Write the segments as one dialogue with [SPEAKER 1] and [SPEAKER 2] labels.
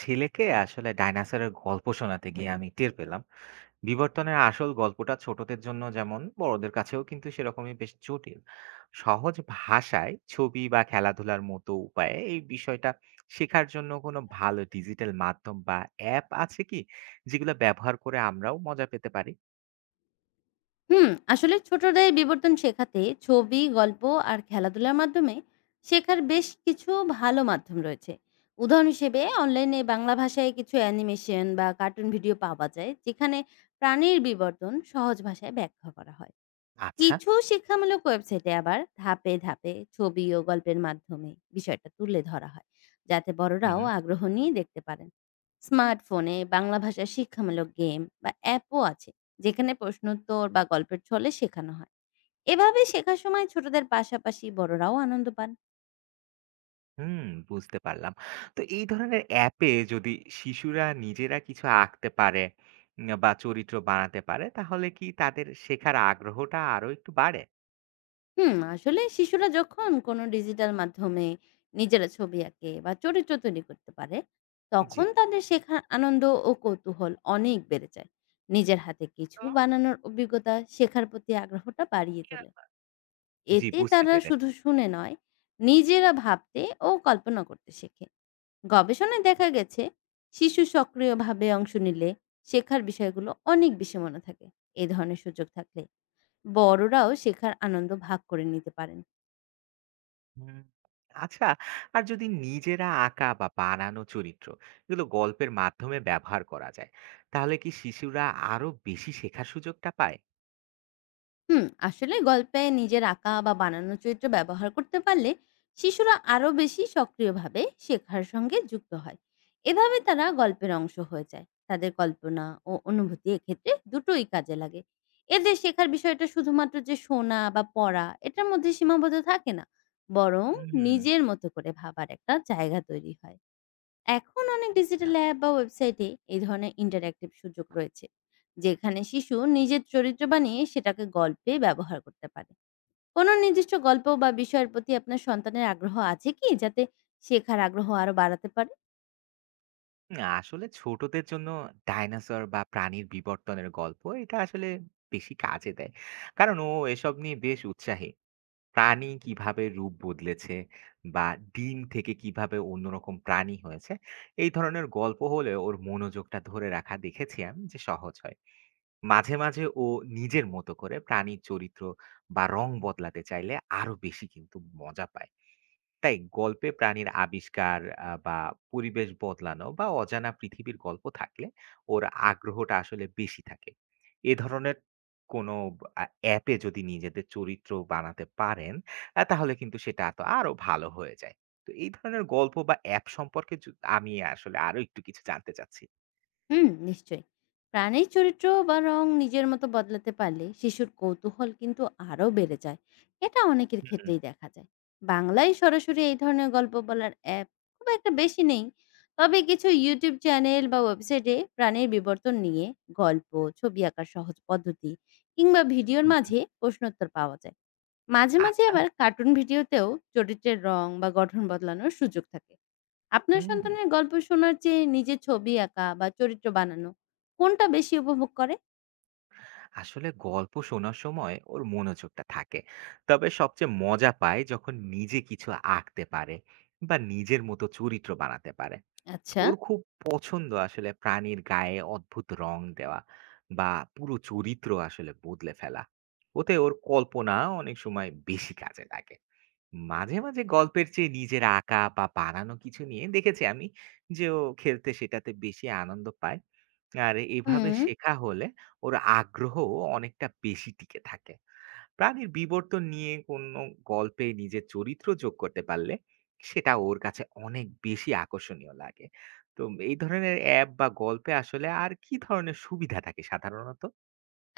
[SPEAKER 1] ছেলেকে আসলে ডাইনোসরের গল্প শোনাতে গিয়ে আমি টের পেলাম বিবর্তনের আসল গল্পটা ছোটদের জন্য যেমন বড়দের কাছেও কিন্তু সেরকমই বেশ জটিল সহজ ভাষায় ছবি বা খেলাধুলার মতো উপায়ে এই বিষয়টা শেখার জন্য কোনো ভালো ডিজিটাল মাধ্যম বা অ্যাপ আছে কি যেগুলো ব্যবহার করে আমরাও মজা পেতে পারি।
[SPEAKER 2] আসলে ছোটদের বিবর্তন শেখাতে ছবি গল্প আর খেলাধুলার মাধ্যমে শেখার বেশ কিছু ভালো মাধ্যম রয়েছে। উদাহরণ হিসেবে অনলাইনে বাংলা ভাষায় কিছু অ্যানিমেশন বা কার্টুন ভিডিও পাওয়া যায় যেখানে প্রাণীর বিবর্তন সহজ ভাষায় ব্যাখ্যা করা হয়।
[SPEAKER 1] আচ্ছা।
[SPEAKER 2] কিছু শিক্ষামূলক ওয়েবসাইটে আবার ধাপে ধাপে ছবি ও গল্পের মাধ্যমে বিষয়টা তুলে ধরা হয়, যাতে বড়রাও
[SPEAKER 1] হুম।
[SPEAKER 2] আগ্রহ নিয়ে দেখতে পারেন। স্মার্টফোনে বাংলা ভাষার শিক্ষামূলক গেম বা অ্যাপও আছে, যেখানে প্রশ্নোত্তর বা গল্পের ছলে শেখানো হয়। এভাবে শেখার সময় ছোটদের পাশাপাশি বড়রাও আনন্দ পান।
[SPEAKER 1] হুম, বুঝতে পারলাম। তো এই ধরনের অ্যাপে যদি শিশুরা নিজেরা কিছু আঁকতে পারে বা চরিত্র বানাতে পারে, তাহলে কি তাদের শেখার আগ্রহটা আরো একটু বাড়ে?
[SPEAKER 2] আসলে শিশুরা যখন কোনো ডিজিটাল মাধ্যমে নিজেরা ছবি আঁকে বা চরিত্র তৈরি করতে পারে,
[SPEAKER 1] জি।
[SPEAKER 2] তখন তাদের শেখার আনন্দ ও কৌতূহল অনেক বেড়ে যায়। নিজের হাতে কিছু
[SPEAKER 1] তো
[SPEAKER 2] বানানোর অভিজ্ঞতা শেখার প্রতি আগ্রহটা বাড়িয়ে তোলে।
[SPEAKER 1] জি,
[SPEAKER 2] এতে
[SPEAKER 1] বুঝতে
[SPEAKER 2] তারা
[SPEAKER 1] পেরেছি।
[SPEAKER 2] শুধু শুনে নয়, নিজেরা ভাবতে ও কল্পনা করতে শেখে। গবেষণায় দেখা গেছে, শিশু সক্রিয়ভাবে অংশ নিলে শেখার বিষয়গুলো অনেক বেশি মনে থাকে। এ ধরনের সুযোগ থাকলে বড়রাও শেখার আনন্দ ভাগ করে নিতে পারেন।
[SPEAKER 1] হুম। আচ্ছা, আর যদি নিজেরা আঁকা বা বানানো চরিত্র এগুলো গল্পের মাধ্যমে ব্যবহার করা যায়, তাহলে কি শিশুরা আরো বেশি শেখার সুযোগটা পায়?
[SPEAKER 2] আসলে গল্পে নিজের আঁকা বা বানানো চরিত্র ব্যবহার করতে পারলে শিশুরা আরো বেশি সক্রিয়ভাবে শেখার সঙ্গে যুক্ত হয়। এভাবে তারা গল্পের অংশ হয়ে যায়, তাদের কল্পনা ও অনুভূতি এক্ষেত্রে দুটোই কাজে লাগে। এদের শেখার বিষয়টা শুধুমাত্র যে শোনা বা পড়া এটার মধ্যে সীমাবদ্ধ থাকে না, বরং
[SPEAKER 1] হুম।
[SPEAKER 2] নিজের মতো করে ভাবার একটা জায়গা তৈরি হয়। এখন অনেক ডিজিটাল অ্যাপ বা ওয়েবসাইটে এই ধরনের ইন্টারঅ্যাক্টিভ সুযোগ রয়েছে, যেখানে শিশু নিজের চরিত্র বানিয়ে সেটাকে গল্পে ব্যবহার করতে পারে। কোনো নির্দিষ্ট গল্প বা বিষয়ের প্রতি আপনার সন্তানের আগ্রহ আছে কি, যাতে শেখার আগ্রহ আরো বাড়াতে পারে?
[SPEAKER 1] না, আসলে ছোটদের জন্য ডাইনোসর বা প্রাণীর বিবর্তনের গল্প এটা আসলে বেশি কাজে দেয়, কারণ ও এসব নিয়ে বেশ উৎসাহী। প্রাণী কিভাবে রূপ বদলেছে বা ডিম থেকে কিভাবে অন্যরকম প্রাণী হয়েছে এই ধরনের গল্প হলে ওর মনোযোগটা ধরে রাখা দেখেছি আমি যে সহজ হয়। মাঝে মাঝে ও নিজের মতো করে প্রাণীর চরিত্র বা রং বদলাতে চাইলে আরো বেশি কিন্তু মজা পায়। তাই গল্পে প্রাণীর আবিষ্কার বা পরিবেশ বদলানো বা অজানা পৃথিবীর গল্প থাকলে ওর আগ্রহটা আসলে বেশি থাকে। এ ধরনের কোনো অ্যাপে যদি নিজেদের চরিত্র বানাতে পারেন, তাহলে কিন্তু সেটা তো আরো ভালো হয়ে যায়। তো এই ধরনের গল্প বা অ্যাপ সম্পর্কে আমি আসলে আরো একটু কিছু জানতে চাচ্ছি।
[SPEAKER 2] নিশ্চয়ই। প্রাণীর চরিত্র বা রং নিজের মতো বদলাতে পারলে শিশুর কৌতূহল কিন্তু আরও বেড়ে যায়। এটা অনেকের
[SPEAKER 1] হুম
[SPEAKER 2] ক্ষেত্রেই দেখা যায়। বাংলায় সরাসরি এই ধরনের গল্প বলার অ্যাপ খুব একটা বেশি নেই। তবে কিছু YouTube চ্যানেল বা ওয়েবসাইটে প্রাণীর বিবর্তন নিয়ে গল্প, ছবি আঁকার সহজ পদ্ধতি কিংবা ভিডিওর
[SPEAKER 1] হুম, হুম,
[SPEAKER 2] মাঝে প্রশ্নোত্তর পাওয়া যায়। মাঝে মাঝে
[SPEAKER 1] আচ্ছা।
[SPEAKER 2] আবার কার্টুন ভিডিওতেও চরিত্রের রং বা গঠন বদলানোর সুযোগ থাকে। আপনার
[SPEAKER 1] হুম
[SPEAKER 2] সন্তানের গল্প শোনার চেয়ে নিজের ছবি আঁকা বা চরিত্র বানানো কোনটা বেশি উপভোগ করে?
[SPEAKER 1] আসলে গল্প শোনার সময় ওর মনোযোগটা থাকে, তবে সবচেয়ে মজা পায় যখন নিজে কিছু আঁকতে পারে বা নিজের মতো চরিত্র বানাতে পারে।
[SPEAKER 2] আচ্ছা।
[SPEAKER 1] ওর খুব পছন্দ আসলে প্রাণীর গায়ে অদ্ভুত রং দেওয়া বা পুরো চরিত্র আসলে বদলে ফেলা। ওতে ওর কল্পনা অনেক সময় বেশি কাজে লাগে। মাঝে মাঝে গল্পের চেয়ে নিজের আঁকা বা বানানো কিছু নিয়ে দেখেছি আমি যে ও খেলতে সেটাতে বেশি আনন্দ পায়। আর এভাবে
[SPEAKER 2] হুম।
[SPEAKER 1] শেখা হলে ওর আগ্রহ অনেকটা বেশি টিকে থাকে। প্রাণীর বিবর্তন নিয়ে কোনো গল্পে নিজের চরিত্র যোগ করতে পারলে সেটা ওর কাছে অনেক বেশি আকর্ষণীয় লাগে। তো এই ধরনের অ্যাপ বা গল্পে আসলে আর কি ধরনের সুবিধা থাকে সাধারণত?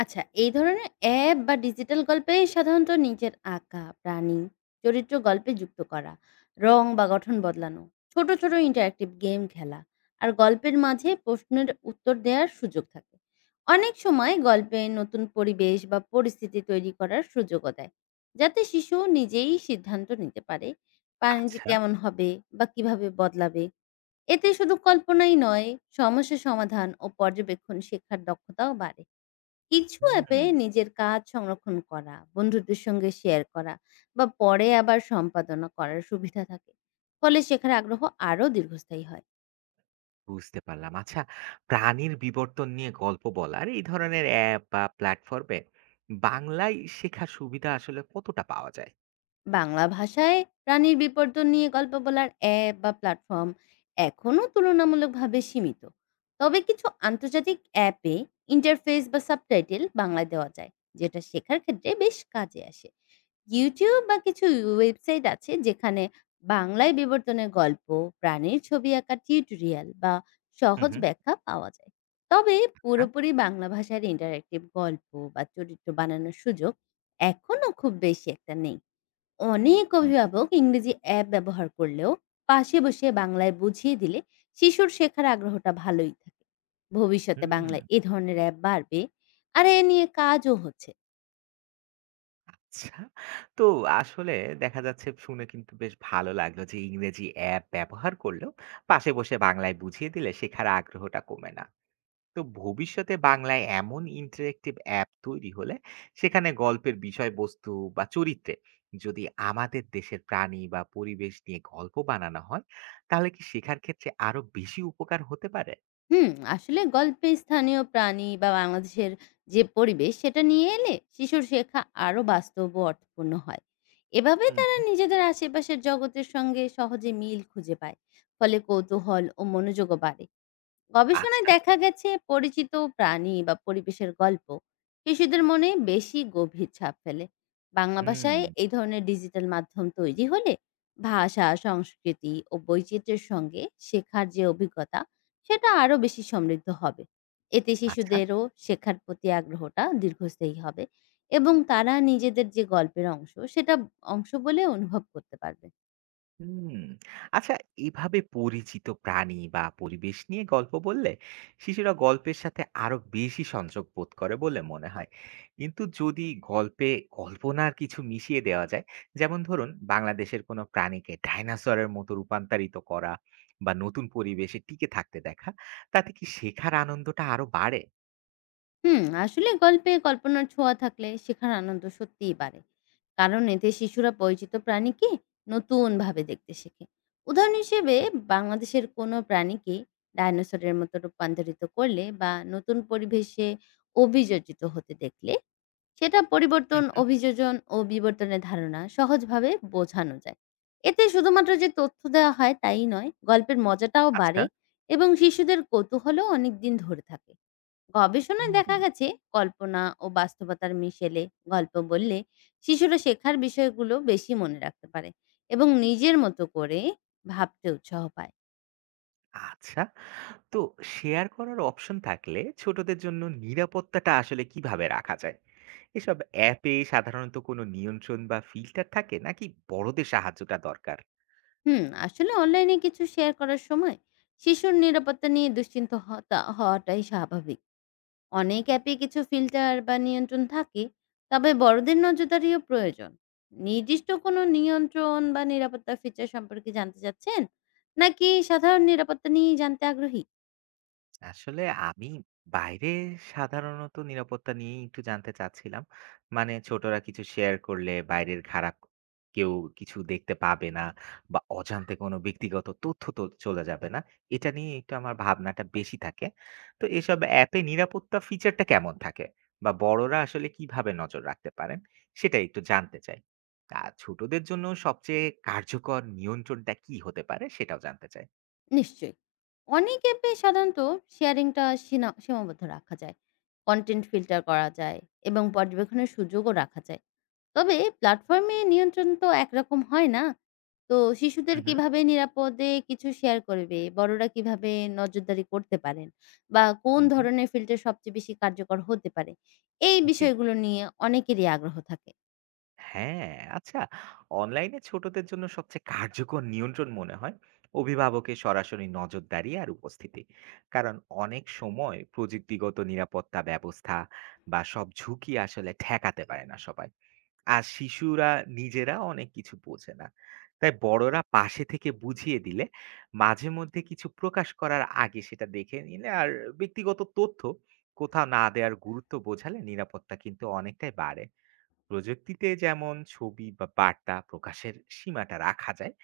[SPEAKER 2] আচ্ছা, এই ধরনের অ্যাপ বা ডিজিটাল গল্পে সাধারণত নিজের আঁকা, প্রাণী, চরিত্র গল্পে যুক্ত করা, রং বা গঠন বদলানো, ছোট ছোট ইন্টারেক্টিভ গেম খেলা আর গল্পের মাঝে প্রশ্নের উত্তর দেওয়ার সুযোগ থাকে। অনেক সময় গল্পে নতুন পরিবেশ বা পরিস্থিতি তৈরি করার সুযোগও দেয়, যাতে শিশু নিজেই সিদ্ধান্ত নিতে পারে প্রাণীটি
[SPEAKER 1] আচ্ছা।
[SPEAKER 2] কেমন হবে বা কিভাবে বদলাবে। এতে শুধু কল্পনাই নয়, সমস্যা সমাধান ও পর্যবেক্ষণ শেখার দক্ষতাও বাড়ে। কিছু
[SPEAKER 1] হুম।
[SPEAKER 2] অ্যাপে নিজের কাজ সংরক্ষণ করা, বন্ধুদের সঙ্গে শেয়ার করা বা পরে আবার সম্পাদনা করার সুবিধা থাকে। ফলে শেখার আগ্রহ আরও দীর্ঘস্থায়ী হয়।
[SPEAKER 1] বুঝতে পারলাম, আচ্ছা। প্রাণীর বিবর্তন নিয়ে গল্প বলার এই ধরনের অ্যাপ বা প্ল্যাটফর্মে বাংলায় শেখার সুবিধা আসলে কতটা পাওয়া যায়?
[SPEAKER 2] বাংলা ভাষায় প্রাণীর বিবর্তন নিয়ে গল্প বলার অ্যাপ বা প্ল্যাটফর্ম এখনও তুলনামূলকভাবে সীমিত। তবে কিছু আন্তর্জাতিক অ্যাপে ইন্টারফেস বা সাবটাইটেল বাংলায় দেওয়া যায়, যেটা শেখার ক্ষেত্রে বেশ কাজে আসে। ইউটিউব বা কিছু ওয়েবসাইট আছে যেখানে বাংলায় বিবর্তনের গল্প, প্রাণীর ছবি আঁকা টিউটোরিয়াল বা
[SPEAKER 1] হুম
[SPEAKER 2] সহজ
[SPEAKER 1] হুম।
[SPEAKER 2] ব্যাখ্যা পাওয়া যায়। তবে
[SPEAKER 1] হ্যাঁ।
[SPEAKER 2] পুরোপুরি বাংলা ভাষার ইন্টারেক্টিভ গল্প বা চরিত্র বানানোর সুযোগ এখনও খুব বেশি একটা নেই। অনেক
[SPEAKER 1] হুম।
[SPEAKER 2] অভিভাবক ইংরেজি অ্যাপ ব্যবহার করলেও পাশে বসে বাংলায় বুঝিয়ে দিলে শিশুর শেখার আগ্রহটা ভালোই থাকে। ভবিষ্যতে
[SPEAKER 1] হুম।
[SPEAKER 2] বাংলায় এ ধরনের অ্যাপ বাড়বে আর এ নিয়ে কাজও হচ্ছে।
[SPEAKER 1] আচ্ছা। তো আসলে দেখা যাচ্ছে, শুনে কিন্তু বেশ ভালো লাগলো যে ইংরেজি অ্যাপ ব্যবহার করলেও পাশে বসে বাংলায় বুঝিয়ে দিলে শেখার আগ্রহটা কমে না। তো ভবিষ্যতে বাংলায় এমন ইন্টারেক্টিভ অ্যাপ তৈরি হলে সেখানে গল্পের বিষয়বস্তু বা চরিত্রে যদি আমাদের দেশের প্রাণী বা পরিবেশ নিয়ে গল্প বানানো হয়, তাহলে কি শেখার ক্ষেত্রে আরো বেশি উপকার হতে পারে?
[SPEAKER 2] হুম আসলে গল্পে স্থানীয় প্রাণী বা বাংলাদেশের যে পরিবেশ সেটা নিয়ে এলে শিশুর শেখা আরো বাস্তব ও অর্থপূর্ণ হয়। এভাবে তারা
[SPEAKER 1] হুম।
[SPEAKER 2] নিজেদের আশেপাশের জগতের সঙ্গে সহজে মিল খুঁজে পায়। ফলে কৌতূহল ও মনোযোগও বাড়ে। গবেষণায়
[SPEAKER 1] আচ্ছা।
[SPEAKER 2] দেখা গেছে, পরিচিত প্রাণী বা পরিবেশের গল্প শিশুদের মনে বেশি গভীর ছাপ ফেলে। বাংলা ভাষায়
[SPEAKER 1] হুম,
[SPEAKER 2] এই ধরনের ডিজিটাল মাধ্যম তৈরি হলে ভাষা, সংস্কৃতি ও বৈচিত্র্যের সঙ্গে শেখার যে অভিজ্ঞতা সেটা আরো বেশি সমৃদ্ধ হবে। এতে
[SPEAKER 1] আচ্ছা।
[SPEAKER 2] শিশুদেরও শেখার প্রতি আগ্রহটা দীর্ঘস্থায়ী হবে, এবং তারা নিজেদের যে গল্পের অংশ সেটা অংশ বলে অনুভব করতে পারবে।
[SPEAKER 1] হুম। আচ্ছা, এভাবে পরিচিত প্রাণী বা পরিবেশ নিয়ে গল্প বললে শিশুরা গল্পের সাথে আরো বেশি সংযোগ বোধ করে বলে মনে হয়। কিন্তু যদি গল্পে কল্পনার কিছু মিশিয়ে দেওয়া যায়, যেমন ধরুন বাংলাদেশের কোনো প্রাণীকে ডাইনোসরের মতো রূপান্তরিত করা বা নতুন পরিবেশে টিকে থাকতে দেখা, তাতে কি শেখার আনন্দটা আরো বাড়ে?
[SPEAKER 2] আসলে গল্পে কল্পনার ছোঁয়া থাকলে শেখার আনন্দ সত্যিই বাড়ে, কারণ এতে শিশুরা পরিচিত প্রাণীকে নতুন ভাবে দেখতে শেখে। উদাহরণ হিসেবে বাংলাদেশের কোনো প্রাণীকে ডাইনোসরের মতো রূপান্তরিত করলে বা নতুন পরিবেশে অভিযোজিত হতে দেখলে সেটা পরিবর্তন,
[SPEAKER 1] হুম, হুম,
[SPEAKER 2] অভিযোজন ও বিবর্তনের ধারণা সহজভাবে বোঝানো যায়। এতে শুধুমাত্র যে তথ্য দেওয়া হয় তাই নয়, গল্পের মজাটাও
[SPEAKER 1] আচ্ছা।
[SPEAKER 2] বাড়ে এবং শিশুদের কৌতূহলও অনেক দিন ধরে থাকে। গবেষণায় দেখা
[SPEAKER 1] হুম।
[SPEAKER 2] গেছে, কল্পনা ও বাস্তবতার মিশেলে গল্প বললে শিশুরা শেখার বিষয়গুলো বেশি মনে রাখতে পারে এবং নিজের মতো করে ভাবতে উৎসাহ পায়।
[SPEAKER 1] আচ্ছা, তো শেয়ার করার অপশন থাকলে ছোটদের জন্য নিরাপত্তাটা আসলে কিভাবে রাখা যায়? এসব অ্যাপে সাধারণত কোনো নিয়ন্ত্রণ বা ফিল্টার থাকে নাকি বড়দের সাহায্যটা দরকার?
[SPEAKER 2] আসলে অনলাইনে কিছু শেয়ার করার সময় শিশুর নিরাপত্তা নিয়ে হওয়াটাই স্বাভাবিক। অনেক অ্যাপে কিছু ফিল্টার বা নিয়ন্ত্রণ থাকে, তবে বড়দের নজরদারিও প্রয়োজন। নির্দিষ্ট কোনো নিয়ন্ত্রণ বা নিরাপত্তা ফিচার সম্পর্কে জানতে চাচ্ছেন, নাকি সাধারণ নিরাপত্তা নিয়ে জানতে আগ্রহী?
[SPEAKER 1] আসলে আমি বাইরে সাধারণত নিরাপত্তা নিয়েই একটু জানতে চাচ্ছিলাম। মানে ছোটরা কিছু শেয়ার করলে বাইরের খারাপ কেউ কিছু দেখতে পাবে না বা অজান্তে কোনো ব্যক্তিগত তথ্য তো চলে যাবে না। এটা নিয়ে একটু আমার ভাবনাটা বেশি থাকে। তো এসব অ্যাপে নিরাপত্তা ফিচারটা কেমন থাকে? বা বড়রা আসলে কিভাবে নজর রাখতে পারেন? সেটা একটু জানতে চাই। আর ছোটদের জন্য সবচেয়ে কার্যকর নিয়ন্ত্রণটা কি হতে পারে? সেটাও জানতে চাই।
[SPEAKER 2] নিশ্চয়ই। অনেক অ্যাপে সাধারণত শেয়ারিংটা সীমাবদ্ধ রাখা যায়। কনটেন্ট ফিল্টার করা যায় এবং পর্যবেক্ষণের সুযোগও রাখা যায়। তবে প্ল্যাটফর্মে নিয়ন্ত্রণ তো একরকম হয় না। তো শিশুদের
[SPEAKER 1] হুম, হুম,
[SPEAKER 2] কিভাবে নিরাপদে কিছু শেয়ার করবে, বড়রা কিভাবে নজরদারি করতে পারেন বা কোন
[SPEAKER 1] হুম, হুম।
[SPEAKER 2] ধরনের ফিল্টার সবচেয়ে বেশি কার্যকর হতে পারে, এই
[SPEAKER 1] জি।
[SPEAKER 2] বিষয়গুলো নিয়ে অনেকেরই আগ্রহ থাকে।
[SPEAKER 1] হ্যাঁ, আচ্ছা, অনলাইনে ছোটদের জন্য সবচেয়ে কার্যকর নিয়ন্ত্রণ মনে হয় অভিভাবকের সরাসরি নজরদারি আর উপস্থিতি। কারণ অনেক সময় প্রযুক্তিগত নিরাপত্তা ব্যবস্থা বা সব ঝুঁকি আসলে ঠেকাতে পারে না সবাই। আর শিশুরা নিজেরা অনেক কিছু বোঝে না, তাই বড়রা পাশে থেকে বুঝিয়ে দিলে, মাঝে মধ্যে কিছু প্রকাশ করার আগে সেটা দেখে নিলে আর ব্যক্তিগত তথ্য কোথাও না দেওয়ার গুরুত্ব বোঝালে নিরাপত্তা কিন্তু অনেকটাই বাড়ে। প্রযুক্তিতে যেমন ছবি বা বার্তা প্রকাশের সীমাটা রাখা যায়,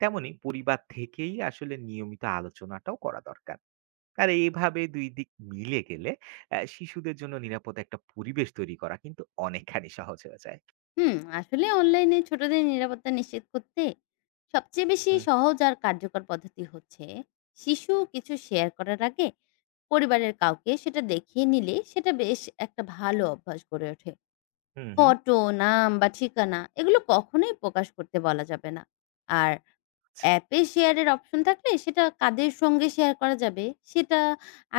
[SPEAKER 1] তেমনি পরিবার থেকেই আসলে নিয়মিত আলোচনাটাও করা দরকার। আর এইভাবে দুই দিক মিলে গেলে শিশুদের জন্য নিরাপদ একটা পরিবেশ তৈরি করা কিন্তু অনেকখানি সহজ হয়ে যায়।
[SPEAKER 2] আসলে অনলাইনে ছোটদের নিরাপত্তা নিশ্চিত করতে সবচেয়ে বেশি
[SPEAKER 1] হুম
[SPEAKER 2] সহজ আর কার্যকর পদ্ধতি হচ্ছে শিশু কিছু শেয়ার করার আগে পরিবারের কাউকে সেটা দেখিয়ে নিলে সেটা বেশ একটা ভালো অভ্যাস গড়ে ওঠে।
[SPEAKER 1] হুম। হুম।
[SPEAKER 2] ফটো, নাম বা ঠিকানা এগুলো কখনোই প্রকাশ করতে বলা যাবে না। আর অ্যাপে শেয়ারের অপশন থাকলে সেটা কাদের সঙ্গে শেয়ার করা যাবে সেটা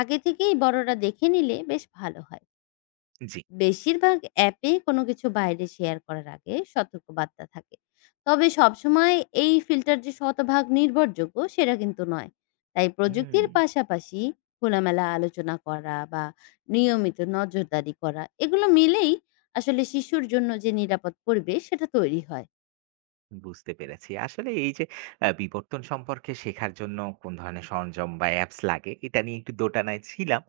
[SPEAKER 2] আগে থেকেই বড়রা দেখে নিলে বেশ ভালো হয়।
[SPEAKER 1] জি।
[SPEAKER 2] বেশিরভাগ অ্যাপে কোনো কিছু বাইরে শেয়ার করার আগে সতর্কবার্তা থাকে, তবে সবসময় এই ফিল্টার যে শতভাগ নির্ভরযোগ্য সেটা কিন্তু নয়। তাই
[SPEAKER 1] হুম।
[SPEAKER 2] প্রযুক্তির পাশাপাশি খোলামেলা আলোচনা করা বা নিয়মিত নজরদারি করা এগুলো মিলেই আসলে শিশুর জন্য যে নিরাপদ পরিবেশ সেটা তৈরি হয়।
[SPEAKER 1] বুঝতে পেরেছি। আসলে এই যে বিবর্তন সম্পর্কে শেখার জন্য কোন ধরনের সরঞ্জাম বা অ্যাপস লাগে এটা নিয়ে একটু দোটানায় ছিলাম।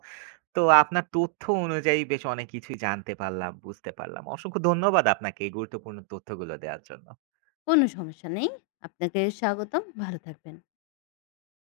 [SPEAKER 1] তো আপনার তথ্য অনুযায়ী বেশ অনেক কিছুই জানতে পারলাম, বুঝতে পারলাম। অসংখ্য ধন্যবাদ আপনাকে এই গুরুত্বপূর্ণ তথ্যগুলো দেওয়ার জন্য।
[SPEAKER 2] কোনো সমস্যা নেই। আপনাকে স্বাগতম, ভালো থাকবেন।